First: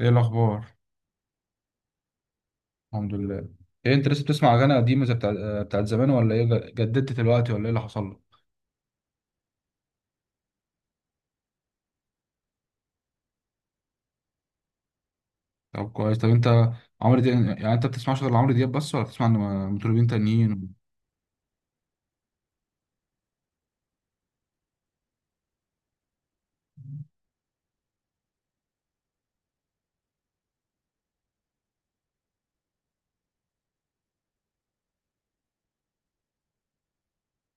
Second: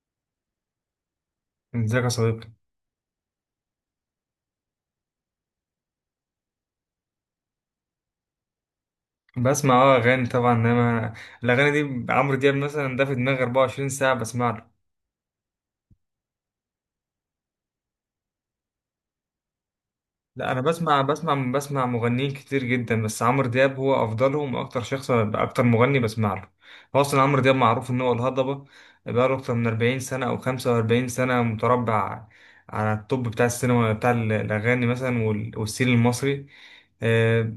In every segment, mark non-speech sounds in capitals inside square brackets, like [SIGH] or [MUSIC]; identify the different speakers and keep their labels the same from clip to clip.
Speaker 1: ايه الاخبار؟
Speaker 2: ازيك يا صديقي؟
Speaker 1: الحمد لله. ايه انت لسه بتسمع اغاني قديمه زي بتاعت زمان ولا ايه؟ جددت دلوقتي ولا ايه اللي حصل لك؟
Speaker 2: بسمع اغاني طبعا، انما الاغاني دي عمرو دياب. مثلا ده في دماغي 24 ساعه بسمع له.
Speaker 1: طب كويس. طب انت عمرو دياب يعني انت بتسمعش غير عمرو دياب بس ولا بتسمع مطربين
Speaker 2: لا، انا
Speaker 1: تانيين؟
Speaker 2: بسمع مغنيين كتير جدا، بس عمرو دياب هو افضلهم واكتر شخص، اكتر مغني بسمع له. هو اصلا عمرو دياب معروف ان هو الهضبه. بقاله اكتر من 40 سنه او 45 سنه متربع على التوب بتاع السينما بتاع الاغاني مثلا والسين المصري.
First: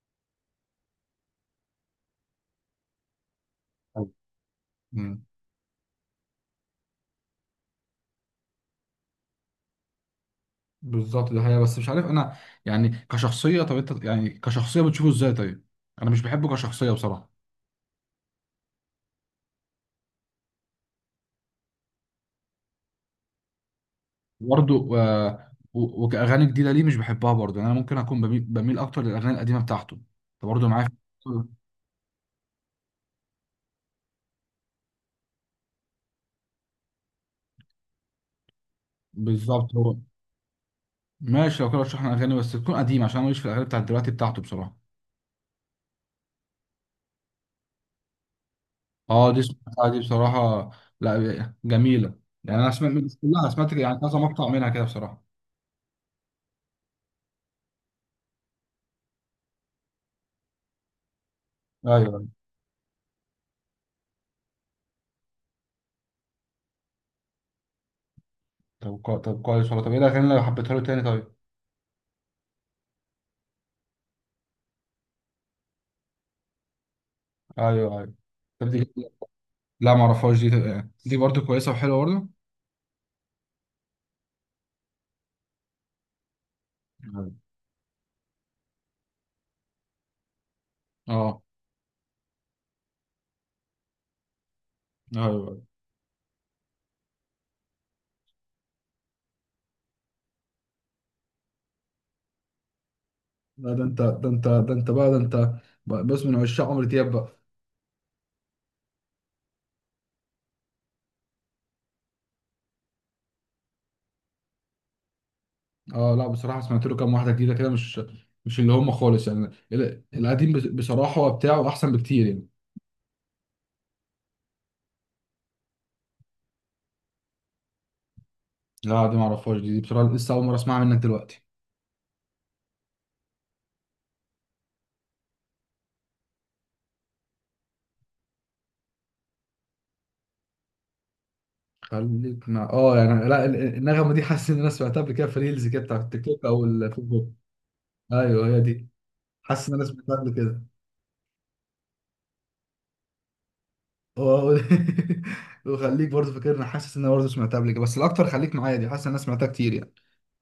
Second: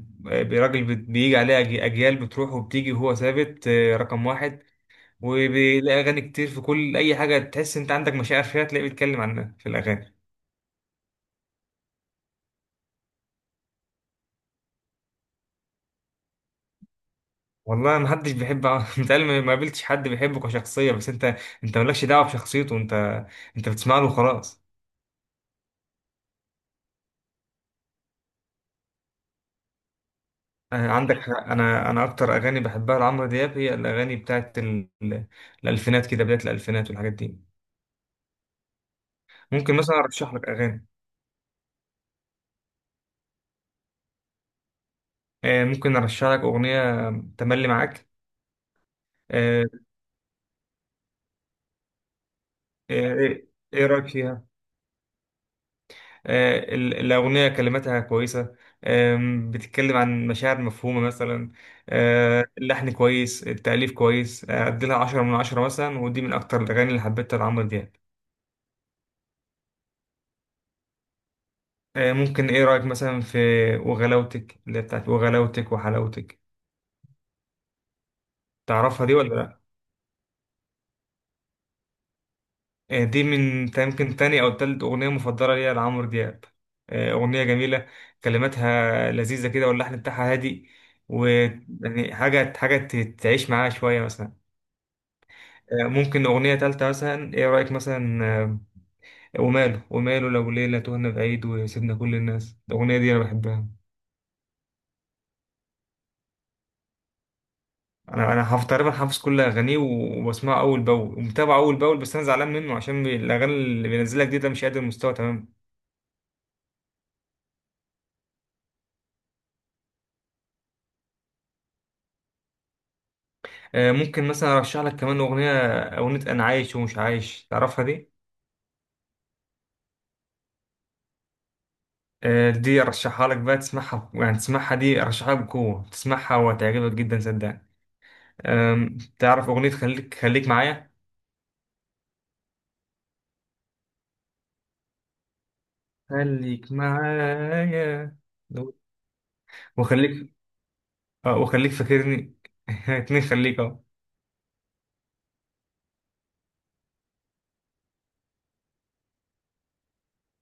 Speaker 2: راجل بيجي عليه أجيال بتروح وبتيجي وهو ثابت،
Speaker 1: و...
Speaker 2: رقم واحد.
Speaker 1: مم.
Speaker 2: وبيلاقي اغاني كتير في كل اي حاجه تحس انت عندك مشاعر فيها تلاقيه بيتكلم عنها في الاغاني.
Speaker 1: بالظبط ده، هي بس مش عارف انا يعني كشخصيه. طب انت يعني كشخصيه بتشوفه ازاي؟ طيب، انا مش بحبه كشخصيه بصراحه.
Speaker 2: والله ما حدش بيحب [LAUGHS] متهيألي ما قابلتش حد بيحبه كشخصيه، بس انت انت مالكش دعوه بشخصيته، انت انت بتسمع له وخلاص.
Speaker 1: برضه آه، و... وكاغاني جديده ليه مش بحبها؟ برضه يعني انا ممكن اكون بميل اكتر للاغاني القديمه بتاعته. انت برضه معايا؟
Speaker 2: عندك
Speaker 1: [LAUGHS]
Speaker 2: حق.
Speaker 1: في-
Speaker 2: انا اكتر اغاني بحبها لعمرو دياب هي الاغاني بتاعت الالفينات، كده بدايه الالفينات والحاجات دي.
Speaker 1: بالظبط.
Speaker 2: ممكن
Speaker 1: هو
Speaker 2: مثلا ارشح لك اغاني؟
Speaker 1: ماشي، لو كده رشح لنا اغاني بس تكون قديمه عشان انا ماليش في الاغاني بتاعت دلوقتي بتاعته بصراحه.
Speaker 2: ممكن ارشح لك اغنيه تملي معاك.
Speaker 1: اه، دي
Speaker 2: آه،
Speaker 1: سمعتها دي بصراحه. لا، جميله. يعني انا سمعت، مش
Speaker 2: ايه،
Speaker 1: كلها سمعت،
Speaker 2: إيه
Speaker 1: يعني
Speaker 2: رايك
Speaker 1: كذا
Speaker 2: فيها؟
Speaker 1: مقطع منها كده بصراحه.
Speaker 2: الأغنية كلماتها كويسة. بتتكلم عن مشاعر مفهومة مثلا.
Speaker 1: ايوه.
Speaker 2: اللحن كويس، التأليف كويس، أديلها عشرة من عشرة مثلا، ودي من أكتر الأغاني اللي حبيتها لعمرو دياب.
Speaker 1: طب كويس والله. طب ايه الاغاني اللي حبيتها له تاني؟ طيب،
Speaker 2: ممكن، إيه رأيك مثلا في وغلاوتك؟ اللي هي بتاعت وغلاوتك وحلاوتك.
Speaker 1: ايوه ايوه. طب دي؟
Speaker 2: تعرفها دي ولا لأ؟
Speaker 1: لا ما اعرفهاش دي برضه كويسه وحلوه برضه.
Speaker 2: دي من يمكن تاني أو تالت أغنية مفضلة ليا لعمرو دياب.
Speaker 1: أيوة.
Speaker 2: أغنية جميلة، كلماتها لذيذة كده واللحن بتاعها هادي.
Speaker 1: اه،
Speaker 2: ويعني حاجة، حاجة تعيش معاها شوية مثلا.
Speaker 1: ايوه، أيوة.
Speaker 2: ممكن أغنية تالتة مثلا، إيه رأيك مثلا وماله، وماله لو ليلة تهنا بعيد وسيبنا كل الناس؟ الأغنية دي أنا بحبها.
Speaker 1: لا، ده انت، ده انت، ده انت بقى، ده انت بص، من عشاق عمرو دياب بقى.
Speaker 2: أنا حافظ تقريبا، حافظ كل أغانيه وبسمعه أول بأول ومتابعه أول بأول، بس أنا زعلان منه عشان الأغاني اللي بينزلها جديد ده مش قادر المستوى تمام.
Speaker 1: اه، لا بصراحه سمعت له كام واحده جديده كده، مش اللي هم خالص. يعني القديم بصراحه هو بتاعه احسن بكتير يعني.
Speaker 2: ممكن مثلا أرشح لك كمان أغنية. أغنية أنا عايش ومش عايش، تعرفها دي؟
Speaker 1: لا دي ما اعرفهاش دي بصراحه لسه اول مره اسمعها منك دلوقتي.
Speaker 2: دي أرشحها لك بقى، تسمعها، يعني تسمعها، دي أرشحها بقوة، تسمعها وهتعجبك جدا صدقني. تعرف أغنية خليك، خليك معايا؟
Speaker 1: خليك مع اه يعني، لا، النغمه دي، حاسس ان انا سمعتها قبل كده في ريلز كده بتاع التيك توك او
Speaker 2: خليك
Speaker 1: الفيسبوك.
Speaker 2: معايا،
Speaker 1: ايوه، هي دي. حاسس ان انا سمعتها
Speaker 2: وخليك،
Speaker 1: قبل كده.
Speaker 2: اه، وخليك فاكرني. [LAUGHS] اتنين خليك، اه.
Speaker 1: آه، و- [LAUGHS] وخليك برضه فاكرني، حاسس ان انا برضه سمعتها قبل كده، بس الاكتر خليك معايا دي، حاسس ان انا سمعتها كتير يعني.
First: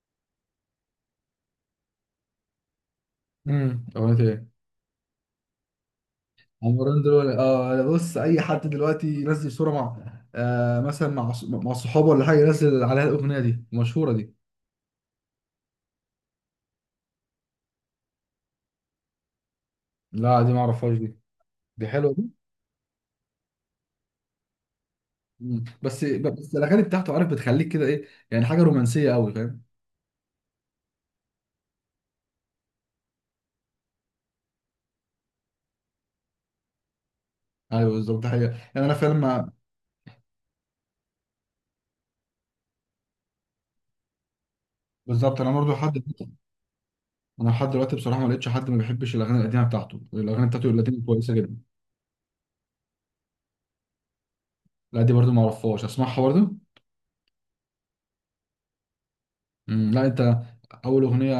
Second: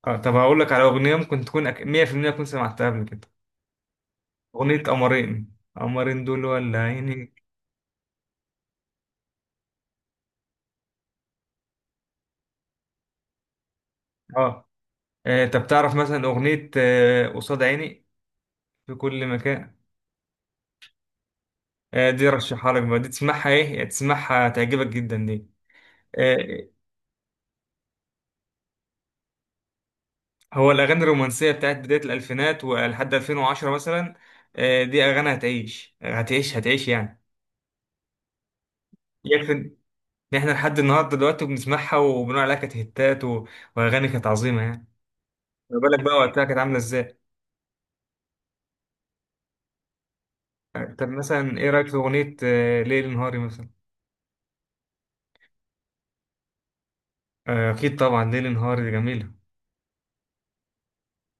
Speaker 2: اه، طب هقول لك على اغنيه، ممكن تكون 100% تكون سمعتها قبل كده.
Speaker 1: اغنيه ايه؟
Speaker 2: اغنيه قمرين، قمرين دول ولا
Speaker 1: عمران
Speaker 2: عيني؟
Speaker 1: دلوقتي. اه، أنا بص، اي حد دلوقتي ينزل صوره مع مثلا مع مع صحابه ولا حاجه، ينزل عليها الاغنيه دي المشهوره دي.
Speaker 2: اه. طب تعرف مثلا اغنيه قصاد عيني؟ في كل مكان.
Speaker 1: لا دي ما اعرفهاش دي. دي حلوه دي.
Speaker 2: دي رشحها لك بقى، دي تسمعها، ايه يعني، تسمعها تعجبك جدا دي.
Speaker 1: مم. بس
Speaker 2: آه،
Speaker 1: الاغاني بتاعته، عارف، بتخليك كده، ايه يعني، حاجه رومانسيه قوي، فاهم؟
Speaker 2: هو الاغاني الرومانسيه بتاعت بدايه الالفينات ولحد 2010 مثلا، دي اغاني هتعيش هتعيش هتعيش يعني.
Speaker 1: ايوه بالظبط حقيقة. يعني انا فعلا ما،
Speaker 2: يكفي يعني، احنا لحد النهارده دلوقتي بنسمعها وبنقول عليها كانت هيتات، و- واغاني كانت عظيمه يعني.
Speaker 1: بالظبط، انا برضه
Speaker 2: ما
Speaker 1: لحد،
Speaker 2: بالك بقى وقتها كانت عامله ازاي؟
Speaker 1: انا لحد دلوقتي بصراحه ما لقيتش حد ما بيحبش الاغاني القديمه بتاعته. الاغاني بتاعته القديمه
Speaker 2: طب
Speaker 1: كويسه
Speaker 2: مثلا
Speaker 1: جدا.
Speaker 2: ايه رايك في اغنيه ليل نهاري مثلا؟
Speaker 1: لا دي برضه ما اعرفهاش، اسمعها برضه.
Speaker 2: اكيد طبعا ليل نهاري دي جميله.
Speaker 1: مم. لا انت، اول اغنيه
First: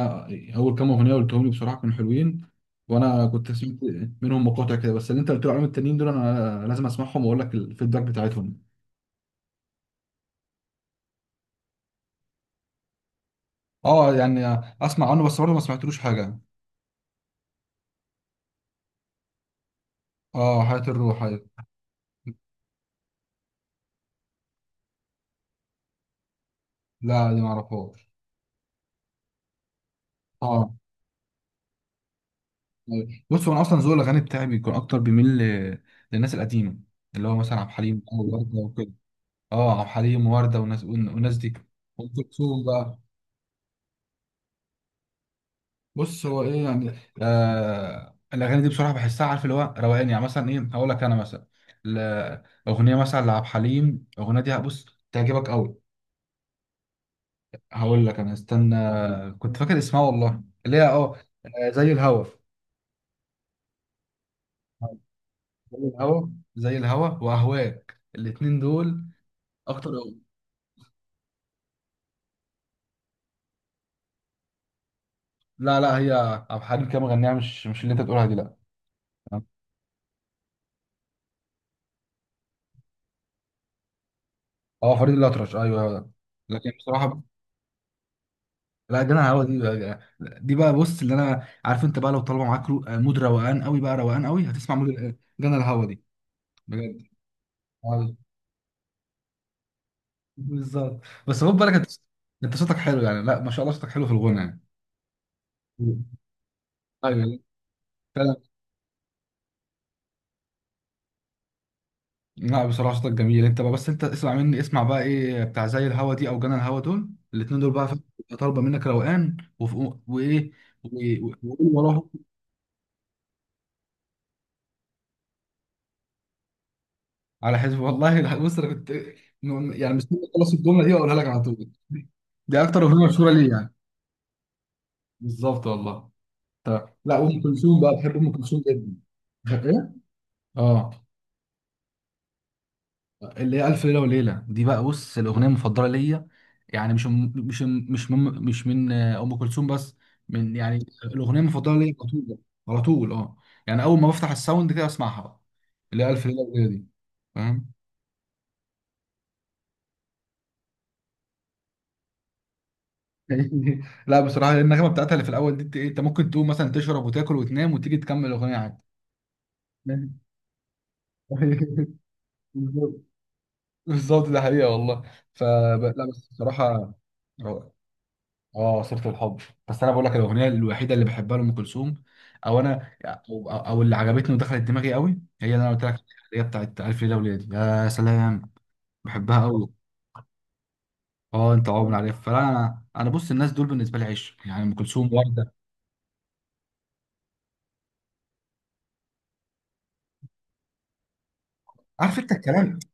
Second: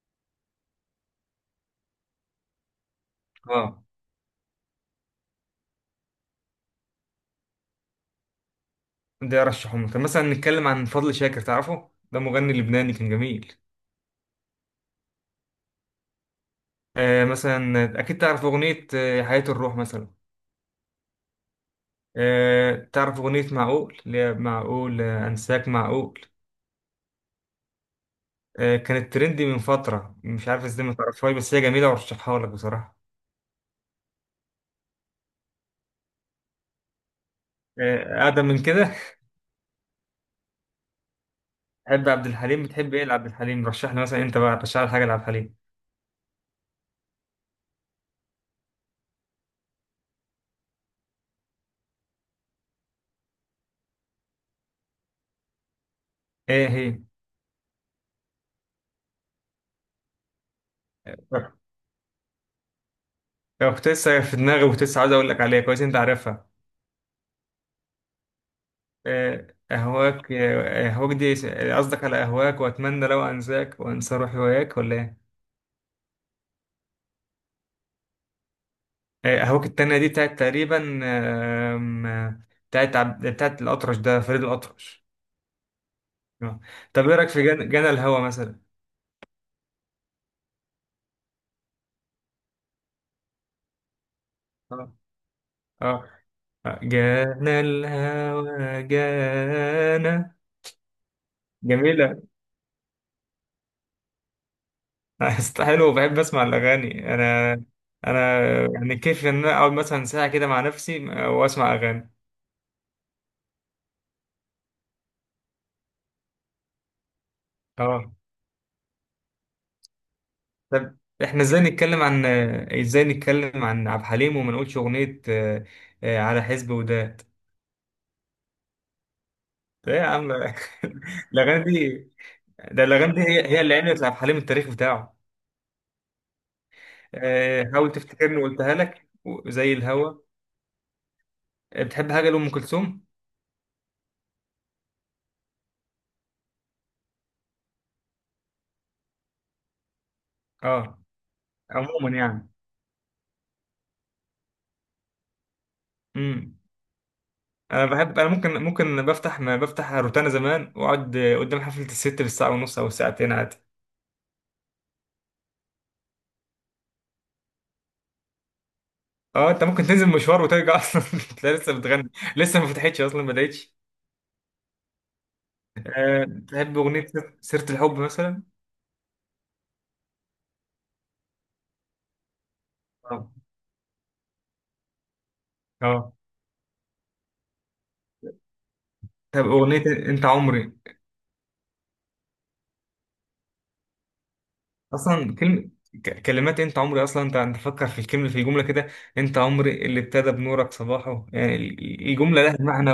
Speaker 1: اول كام اغنيه قلتهم لي بصراحه كانوا حلوين، وانا كنت
Speaker 2: اه،
Speaker 1: سمعت منهم مقاطع كده، بس اللي انت قلت لي عليهم التانيين دول انا لازم اسمعهم واقول لك الفيدباك بتاعتهم.
Speaker 2: ده ارشحهم. طب مثلا نتكلم عن فضل شاكر، تعرفه؟ ده مغني لبناني كان جميل.
Speaker 1: اه يعني، اسمع عنه بس برضه ما سمعتلوش حاجه.
Speaker 2: مثلا اكيد تعرف اغنيه حياه الروح مثلا.
Speaker 1: اه، حياه الروح، أيوة.
Speaker 2: تعرف اغنيه معقول، اللي هي معقول انساك معقول.
Speaker 1: لا، دي ما اعرفهاش.
Speaker 2: كانت ترندي من فتره، مش عارف
Speaker 1: اه،
Speaker 2: ازاي ما تعرفهاش، بس هي جميله وارشحها لك بصراحه.
Speaker 1: أيوة. بص، هو انا اصلا ذوق الاغاني بتاعي بيكون اكتر، بيميل للناس القديمه، اللي هو مثلا عبد الحليم او
Speaker 2: أقدم
Speaker 1: ورده
Speaker 2: من
Speaker 1: وكده.
Speaker 2: كده.
Speaker 1: اه، عبد الحليم وورده، والناس دي. ام
Speaker 2: بحب عبد الحليم،
Speaker 1: كلثوم
Speaker 2: بتحب
Speaker 1: بقى.
Speaker 2: إيه لعبد الحليم؟ رشح لي مثلا، أنت بقى رشح لي حاجة لعبد الحليم.
Speaker 1: بص هو ايه يعني، الاغاني دي بصراحه بحسها، عارف، اللي هو روقان يعني، مثلا ايه، هقول لك انا مثلا، ل- اغنيه مثلا لعبد الحليم. الاغنيه دي بص تعجبك قوي.
Speaker 2: إيه هي؟
Speaker 1: هقول لك انا، استنى، كنت فاكر اسمها والله، اللي هي زي الهوا.
Speaker 2: لو كنت لسه في دماغي وكنت لسه عاوز أقول لك عليها،
Speaker 1: زي
Speaker 2: كويس أنت
Speaker 1: الهوا
Speaker 2: عارفها.
Speaker 1: زي الهوا واهواك، الاتنين دول
Speaker 2: آه،
Speaker 1: اكتر أغنية.
Speaker 2: أهواك دي قصدك على أهواك وأتمنى لو أنساك وأنسى روحي وياك، ولا إيه؟
Speaker 1: لا لا، هي عبد الحليم كده مغنيها، مش اللي انت بتقولها دي لا.
Speaker 2: أهواك التانية دي بتاعت تقريبا آم، آه، بتاعت بتاعت الأطرش، ده فريد
Speaker 1: اه،
Speaker 2: الأطرش.
Speaker 1: فريد الأطرش، ايوه هو ده.
Speaker 2: آه.
Speaker 1: لكن
Speaker 2: طب إيه
Speaker 1: بصراحه،
Speaker 2: رأيك في جنى الهوى مثلا؟
Speaker 1: لا جدع، هو دي بقى بص، اللي انا عارف انت بقى، لو طالبه معاك مود روقان قوي بقى، روقان قوي، هتسمع مود
Speaker 2: آه
Speaker 1: جنى الهوا دي
Speaker 2: آه
Speaker 1: بجد.
Speaker 2: جانا
Speaker 1: آه،
Speaker 2: الهوى جانا،
Speaker 1: بالظبط. بس خد بالك انت،
Speaker 2: جميلة.
Speaker 1: انت صوتك حلو يعني، لا ما شاء الله صوتك حلو في الغنى يعني.
Speaker 2: [LAUGHS] أصل حلو، بحب اسمع الاغاني
Speaker 1: ايوه
Speaker 2: انا.
Speaker 1: فعلا.
Speaker 2: انا يعني كيف ان انا اقعد مثلا ساعه كده مع نفسي واسمع اغاني.
Speaker 1: لا بصراحه صوتك جميل انت بقى، بس انت اسمع مني، اسمع بقى، ايه بتاع زي الهوا دي او جنى الهوا، دول الاثنين دول بقى فاهم.
Speaker 2: اه،
Speaker 1: طالبه منك روقان وايه،
Speaker 2: طب احنا ازاي
Speaker 1: وقول
Speaker 2: نتكلم
Speaker 1: وراهم.
Speaker 2: عن، ازاي نتكلم عن عبد الحليم وما نقولش اغنيه على حزب وداد؟
Speaker 1: على حسب والله، بص انا كنت يعني
Speaker 2: ايه يا
Speaker 1: مستني
Speaker 2: عم
Speaker 1: اخلص الجمله دي واقولها لك
Speaker 2: [LAUGHS]
Speaker 1: على
Speaker 2: الاغاني
Speaker 1: طول.
Speaker 2: دي.
Speaker 1: دي اكتر
Speaker 2: ده
Speaker 1: اغنيه
Speaker 2: الاغاني دي
Speaker 1: مشهوره
Speaker 2: هي
Speaker 1: ليه
Speaker 2: هي
Speaker 1: يعني.
Speaker 2: اللي عملت لعبد الحليم التاريخ بتاعه.
Speaker 1: بالظبط والله. طب لا، ام كلثوم
Speaker 2: حاول
Speaker 1: بقى، بحب ام
Speaker 2: تفتكرني،
Speaker 1: كلثوم
Speaker 2: وقلتها
Speaker 1: جدا.
Speaker 2: لك زي
Speaker 1: ايه؟
Speaker 2: الهوا.
Speaker 1: اه،
Speaker 2: بتحب حاجه لام كلثوم؟
Speaker 1: اللي هي الف ليله وليله دي بقى، بص الاغنيه المفضله ليا. يعني مش من ام كلثوم بس، من يعني
Speaker 2: اه،
Speaker 1: الاغنيه المفضله ليا
Speaker 2: عموما
Speaker 1: على طول،
Speaker 2: يعني.
Speaker 1: على طول. اه يعني اول ما بفتح الساوند كده اسمعها بقى، اللي هي الف ليله
Speaker 2: مم.
Speaker 1: وليله دي، فاهم
Speaker 2: انا بحب، انا ممكن بفتح، ما بفتح روتانا زمان واقعد قدام حفله الست بالساعه ونص او ساعتين عادي.
Speaker 1: فاهمني؟ لا بصراحه، النغمه بتاعتها اللي في الاول دي، انت إيه، أنت ممكن تقوم مثلا تشرب وتاكل وتنام وتيجي تكمل الاغنيه عادي.
Speaker 2: اه، انت ممكن
Speaker 1: [LAUGHS] فاهم؟
Speaker 2: تنزل مشوار وترجع اصلا [LAUGHS] تلاقي لسه بتغني، لسه ما
Speaker 1: بالظبط،
Speaker 2: فتحتش اصلا، ما بدأتش.
Speaker 1: بالظبط، ده حقيقه والله. لا
Speaker 2: أه،
Speaker 1: بس
Speaker 2: تحب
Speaker 1: بصراحه،
Speaker 2: اغنيه سيره
Speaker 1: روعة.
Speaker 2: الحب مثلا؟
Speaker 1: اه، سيره الحب. بس انا بقول لك الاغنيه الوحيده اللي بحبها لام كلثوم، او انا
Speaker 2: اه،
Speaker 1: أو اللي عجبتني ودخلت دماغي قوي هي اللي انا قلت لك عليها،
Speaker 2: اه.
Speaker 1: اللي هي بتاعت الف ليله وليله. يا سلام، بحبها
Speaker 2: طب
Speaker 1: قوي.
Speaker 2: اغنيه انت عمري،
Speaker 1: اه، انت عمر عليها، فانا انا انا بص الناس دول بالنسبه لي عشق، يعني ام كلثوم،
Speaker 2: اصلا
Speaker 1: ورده.
Speaker 2: كلمه، كلمات انت عمري اصلا، انت فكر في الكلمه، في الجمله كده، انت عمري اللي ابتدى بنورك صباحه، يعني
Speaker 1: عارف انت
Speaker 2: الجمله لها
Speaker 1: الكلام.
Speaker 2: معنى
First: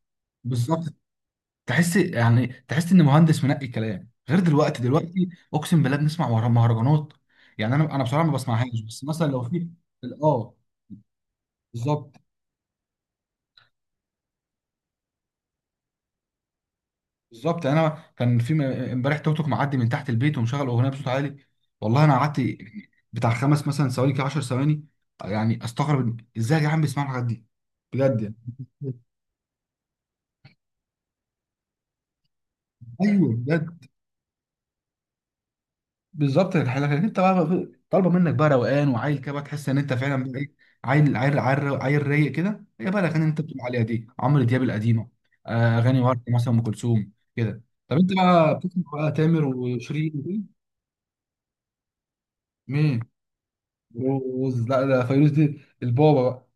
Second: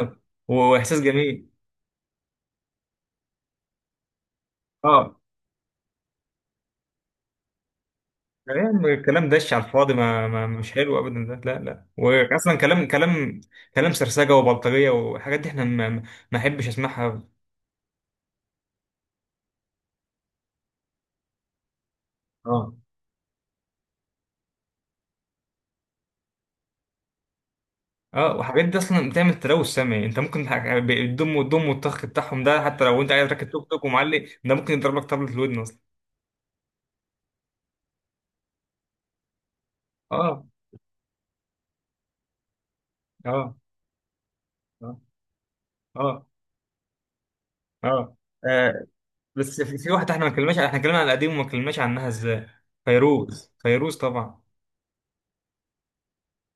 Speaker 1: بالظبط،
Speaker 2: واحساس جميل.
Speaker 1: تحس ان مهندس منقي كلام، غير دلوقتي.
Speaker 2: اه
Speaker 1: دلوقتي اقسم بالله بنسمع مهرجانات. يعني انا بصراحه ما
Speaker 2: يعني
Speaker 1: بسمعهاش، بس مثلا
Speaker 2: الكلام
Speaker 1: لو
Speaker 2: دش على
Speaker 1: في،
Speaker 2: الفاضي، ما
Speaker 1: اه،
Speaker 2: مش حلو ابدا ده، لا لا.
Speaker 1: بالظبط
Speaker 2: واصلا كلام، كلام، كلام سرسجه وبلطجيه وحاجات دي احنا ما احبش اسمعها.
Speaker 1: بالظبط. يعني انا كان في امبارح توك توك معدي من تحت البيت ومشغل اغنيه بصوت عالي، والله انا قعدت
Speaker 2: اه.
Speaker 1: بتاع خمس مثلا ثواني كده، 10 ثواني، يعني استغرب ازاي يا جدعان بيسمعوا الحاجات دي، بجد، يعني
Speaker 2: اه، وحاجات دي اصلا بتعمل تلوث سمعي، انت ممكن الدم والدم والطخ بتاعهم ده، حتى لو انت قاعد
Speaker 1: ايوه
Speaker 2: راكب توك
Speaker 1: بجد.
Speaker 2: توك ومعلق، ده ممكن يضربك طبلة في الودن اصلا.
Speaker 1: بالظبط لكن انت بقى، طالبه منك بقى روقان وعيل كده بقى، تحس ان انت فعلا بقى
Speaker 2: اه،
Speaker 1: ايه، عيل عيل عيل عيل رايق كده، هي بقى الاغاني اللي انت
Speaker 2: اه،
Speaker 1: بتقول عليها دي، عمرو دياب
Speaker 2: اه،
Speaker 1: القديمه، اغاني ورد
Speaker 2: اه،
Speaker 1: مثلا، ام كلثوم كده. طب انت
Speaker 2: اه.
Speaker 1: بقى بتسمع
Speaker 2: آه،
Speaker 1: بقى تامر
Speaker 2: بس في
Speaker 1: وشيرين
Speaker 2: واحده احنا ما اتكلمناش،
Speaker 1: وكده؟
Speaker 2: احنا اتكلمنا على القديم وما اتكلمناش عنها ازاي.
Speaker 1: مين؟
Speaker 2: فيروز، فيروز طبعا.
Speaker 1: فيروز. لا ده فيروز دي البابا بقى.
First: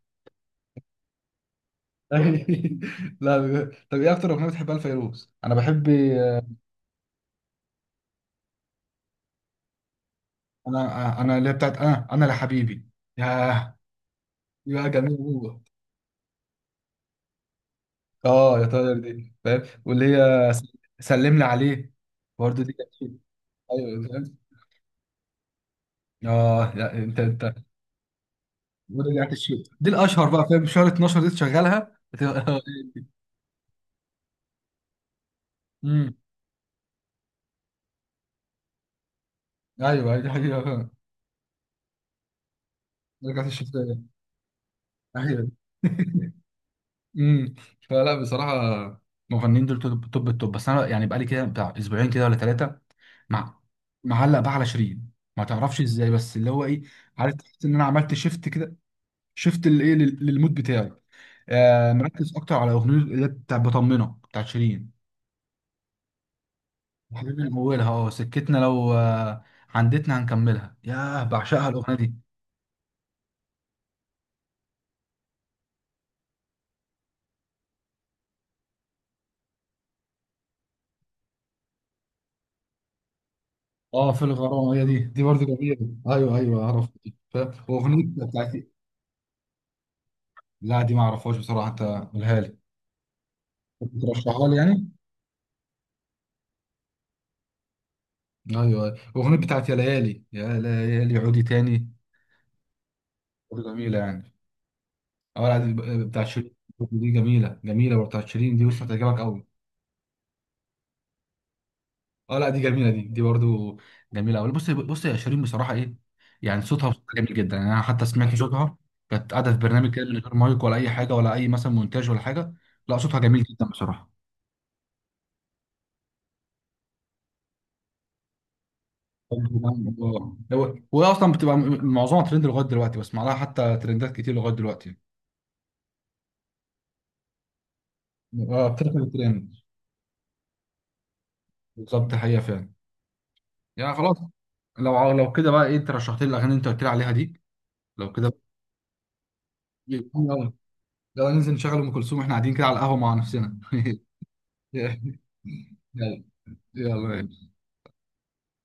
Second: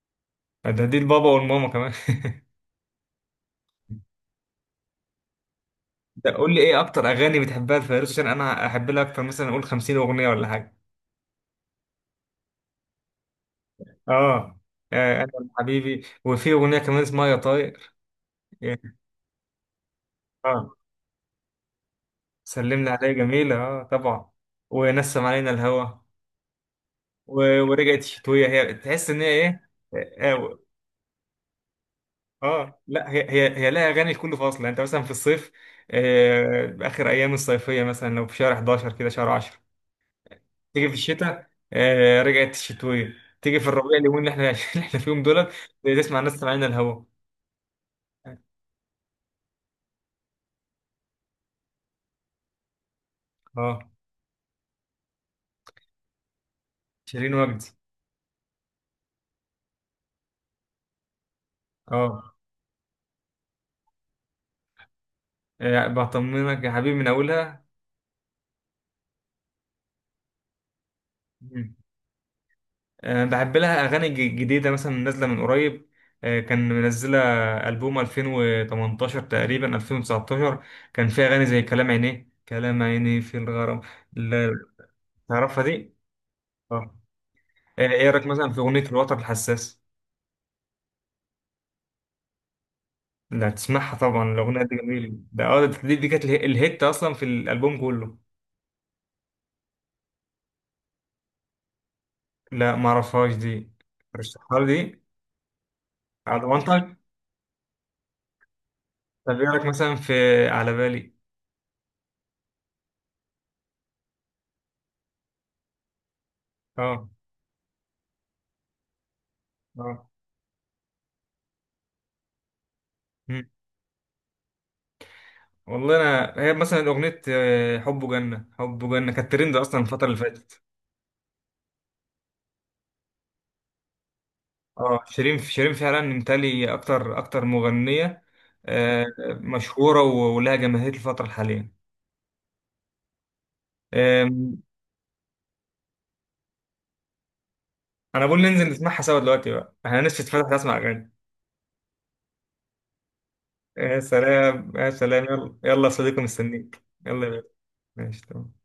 Speaker 2: دي البابا والماما كمان.
Speaker 1: [LAUGHS] لا بجد. طب
Speaker 2: [LAUGHS]
Speaker 1: ايه اكتر اغنيه بتحبها لفيروز؟ انا بحب
Speaker 2: ده قول لي ايه اكتر اغاني بتحبها لفيروز عشان انا احب لها اكتر، مثلا اقول 50 اغنيه ولا حاجه.
Speaker 1: انا انا اللي هي بتاعت، انا لحبيبي. ياه،
Speaker 2: اه.
Speaker 1: يا
Speaker 2: انا
Speaker 1: جميل.
Speaker 2: حبيبي، وفي اغنيه كمان اسمها يا طاير.
Speaker 1: اه، يا
Speaker 2: يعني
Speaker 1: طاير دي فاهم، واللي هي
Speaker 2: اه،
Speaker 1: سلمنا عليه، برضه دي
Speaker 2: سلمنا
Speaker 1: كانت
Speaker 2: عليها
Speaker 1: شيء.
Speaker 2: جميله اه
Speaker 1: ايوه
Speaker 2: طبعا،
Speaker 1: فاهم.
Speaker 2: ونسم علينا الهوى،
Speaker 1: اه، لا انت
Speaker 2: ورجعت شتويه. هي تحس ان هي
Speaker 1: رجعت الشيء
Speaker 2: ايه،
Speaker 1: دي الاشهر بقى فاهم، شهر 12 دي تشغلها
Speaker 2: لا، هي لها اغاني لكل فصل يعني. انت مثلا في الصيف،
Speaker 1: [LAUGHS] امم
Speaker 2: اخر ايام الصيفيه مثلا، لو في شهر 11 كده شهر 10
Speaker 1: ايوه ايوه، دي حقيقه
Speaker 2: تيجي
Speaker 1: فاهم.
Speaker 2: في الشتاء، آه رجعت الشتويه،
Speaker 1: رجعت
Speaker 2: تيجي
Speaker 1: الشيء
Speaker 2: في الربيع
Speaker 1: تاني.
Speaker 2: اليومين اللي احنا [LAUGHS] اللي احنا فيهم
Speaker 1: ايوه.
Speaker 2: دولت، تسمع
Speaker 1: [LAUGHS]
Speaker 2: الناس سامعين الهوا.
Speaker 1: امم فلا بصراحه، المغنيين دول توب توب التوب، بس انا يعني بقالي كده بتاع اسبوعين كده ولا ثلاثه، مع
Speaker 2: اه،
Speaker 1: معلق بقى على شيرين، ما تعرفش ازاي، بس اللي هو ايه،
Speaker 2: شيرين
Speaker 1: عارف، تحس
Speaker 2: وجدي.
Speaker 1: ان انا عملت شيفت، شفت الايه للمود بتاعي.
Speaker 2: اه.
Speaker 1: مركز اكتر على اغنيه اللي هي بتاع بطمنه بتاعت شيرين.
Speaker 2: بطمنك يا حبيبي من
Speaker 1: الحاجات من
Speaker 2: اولها.
Speaker 1: اولها، اه سكتنا لو عندتنا هنكملها. ياه، بعشقها
Speaker 2: مم.
Speaker 1: الاغنيه دي.
Speaker 2: بحب لها اغاني جديده مثلا نازله من قريب، كان منزله البوم 2018 تقريبا 2019 كان فيها اغاني زي كلام عينيه، كلام عينيه في الغرام.
Speaker 1: اه، في الغرام.
Speaker 2: لا-
Speaker 1: هي دي برضه
Speaker 2: تعرفها
Speaker 1: جميله.
Speaker 2: دي؟
Speaker 1: ايوه ايوه، اعرف
Speaker 2: اه.
Speaker 1: دي، واغنيه
Speaker 2: ايه رايك مثلا في
Speaker 1: بتاعتي.
Speaker 2: اغنيه الوتر الحساس؟
Speaker 1: لا دي ما اعرفهاش بصراحه، انت قولها لي.
Speaker 2: ده هتسمعها طبعا،
Speaker 1: بترشحها لي
Speaker 2: الأغنية دي
Speaker 1: يعني.
Speaker 2: جميلة، ده اه، دي كانت الهيت أصلا في الألبوم كله.
Speaker 1: ايوه ايوه. اغنيه بتاعت يا ليالي، يا ليالي عودي تاني،
Speaker 2: لا، معرفهاش
Speaker 1: برضه
Speaker 2: دي.
Speaker 1: جميله يعني.
Speaker 2: رشحها لي دي،
Speaker 1: اه، لا، دي بتاعت
Speaker 2: على
Speaker 1: شيرين.
Speaker 2: ضمانتك.
Speaker 1: دي جميله جميله برضه بتاعت شيرين دي، بص هتعجبك
Speaker 2: طب
Speaker 1: قوي.
Speaker 2: إيه رأيك مثلا في على بالي؟
Speaker 1: اه، لا دي جميله دي برضو جميله قوي. بص بص يا شيرين بصراحه، ايه يعني، صوتها
Speaker 2: اه،
Speaker 1: صوتها جميل جدا يعني. انا حتى سمعت صوتها كانت قاعده في برنامج كده
Speaker 2: اه.
Speaker 1: من غير مايك ولا اي حاجه ولا اي مثلا مونتاج ولا حاجه، لا صوتها جميل
Speaker 2: مم.
Speaker 1: جدا بصراحه.
Speaker 2: والله، أنا هي مثلا أغنية حب جنة، حب جنة كانت ترند أصلا
Speaker 1: [LAUGHS]
Speaker 2: الفترة اللي
Speaker 1: آه.
Speaker 2: فاتت.
Speaker 1: وهي اصلا بتبقى معظمها ترند لغايه دلوقتي، بسمع لها حتى ترندات كتير لغايه دلوقتي.
Speaker 2: اه، شيرين، شيرين فعلا متهيألي أكتر، أكتر مغنية
Speaker 1: اه، بتركب
Speaker 2: آه،
Speaker 1: الترند.
Speaker 2: مشهورة ولها جماهير الفترة الحالية.
Speaker 1: بالظبط حقيقه فعلا، يعني خلاص.
Speaker 2: آم،
Speaker 1: لو لو كده بقى ايه انت رشحت لي الاغاني اللي انت قلت لي عليها دي، لو
Speaker 2: أنا
Speaker 1: كده
Speaker 2: بقول ننزل نسمعها سوا دلوقتي بقى، احنا نفسي تفتح
Speaker 1: يلا،
Speaker 2: أسمع أغاني.
Speaker 1: يلا ننزل نشغل ام كلثوم واحنا قاعدين كده على القهوه مع نفسنا.
Speaker 2: يا سلام،
Speaker 1: [LAUGHS] [LAUGHS]
Speaker 2: يا سلام،
Speaker 1: يلا
Speaker 2: يلا يلا يا صديقي، مستنيك، يلا يا باشا.
Speaker 1: يلا
Speaker 2: ماشي تمام.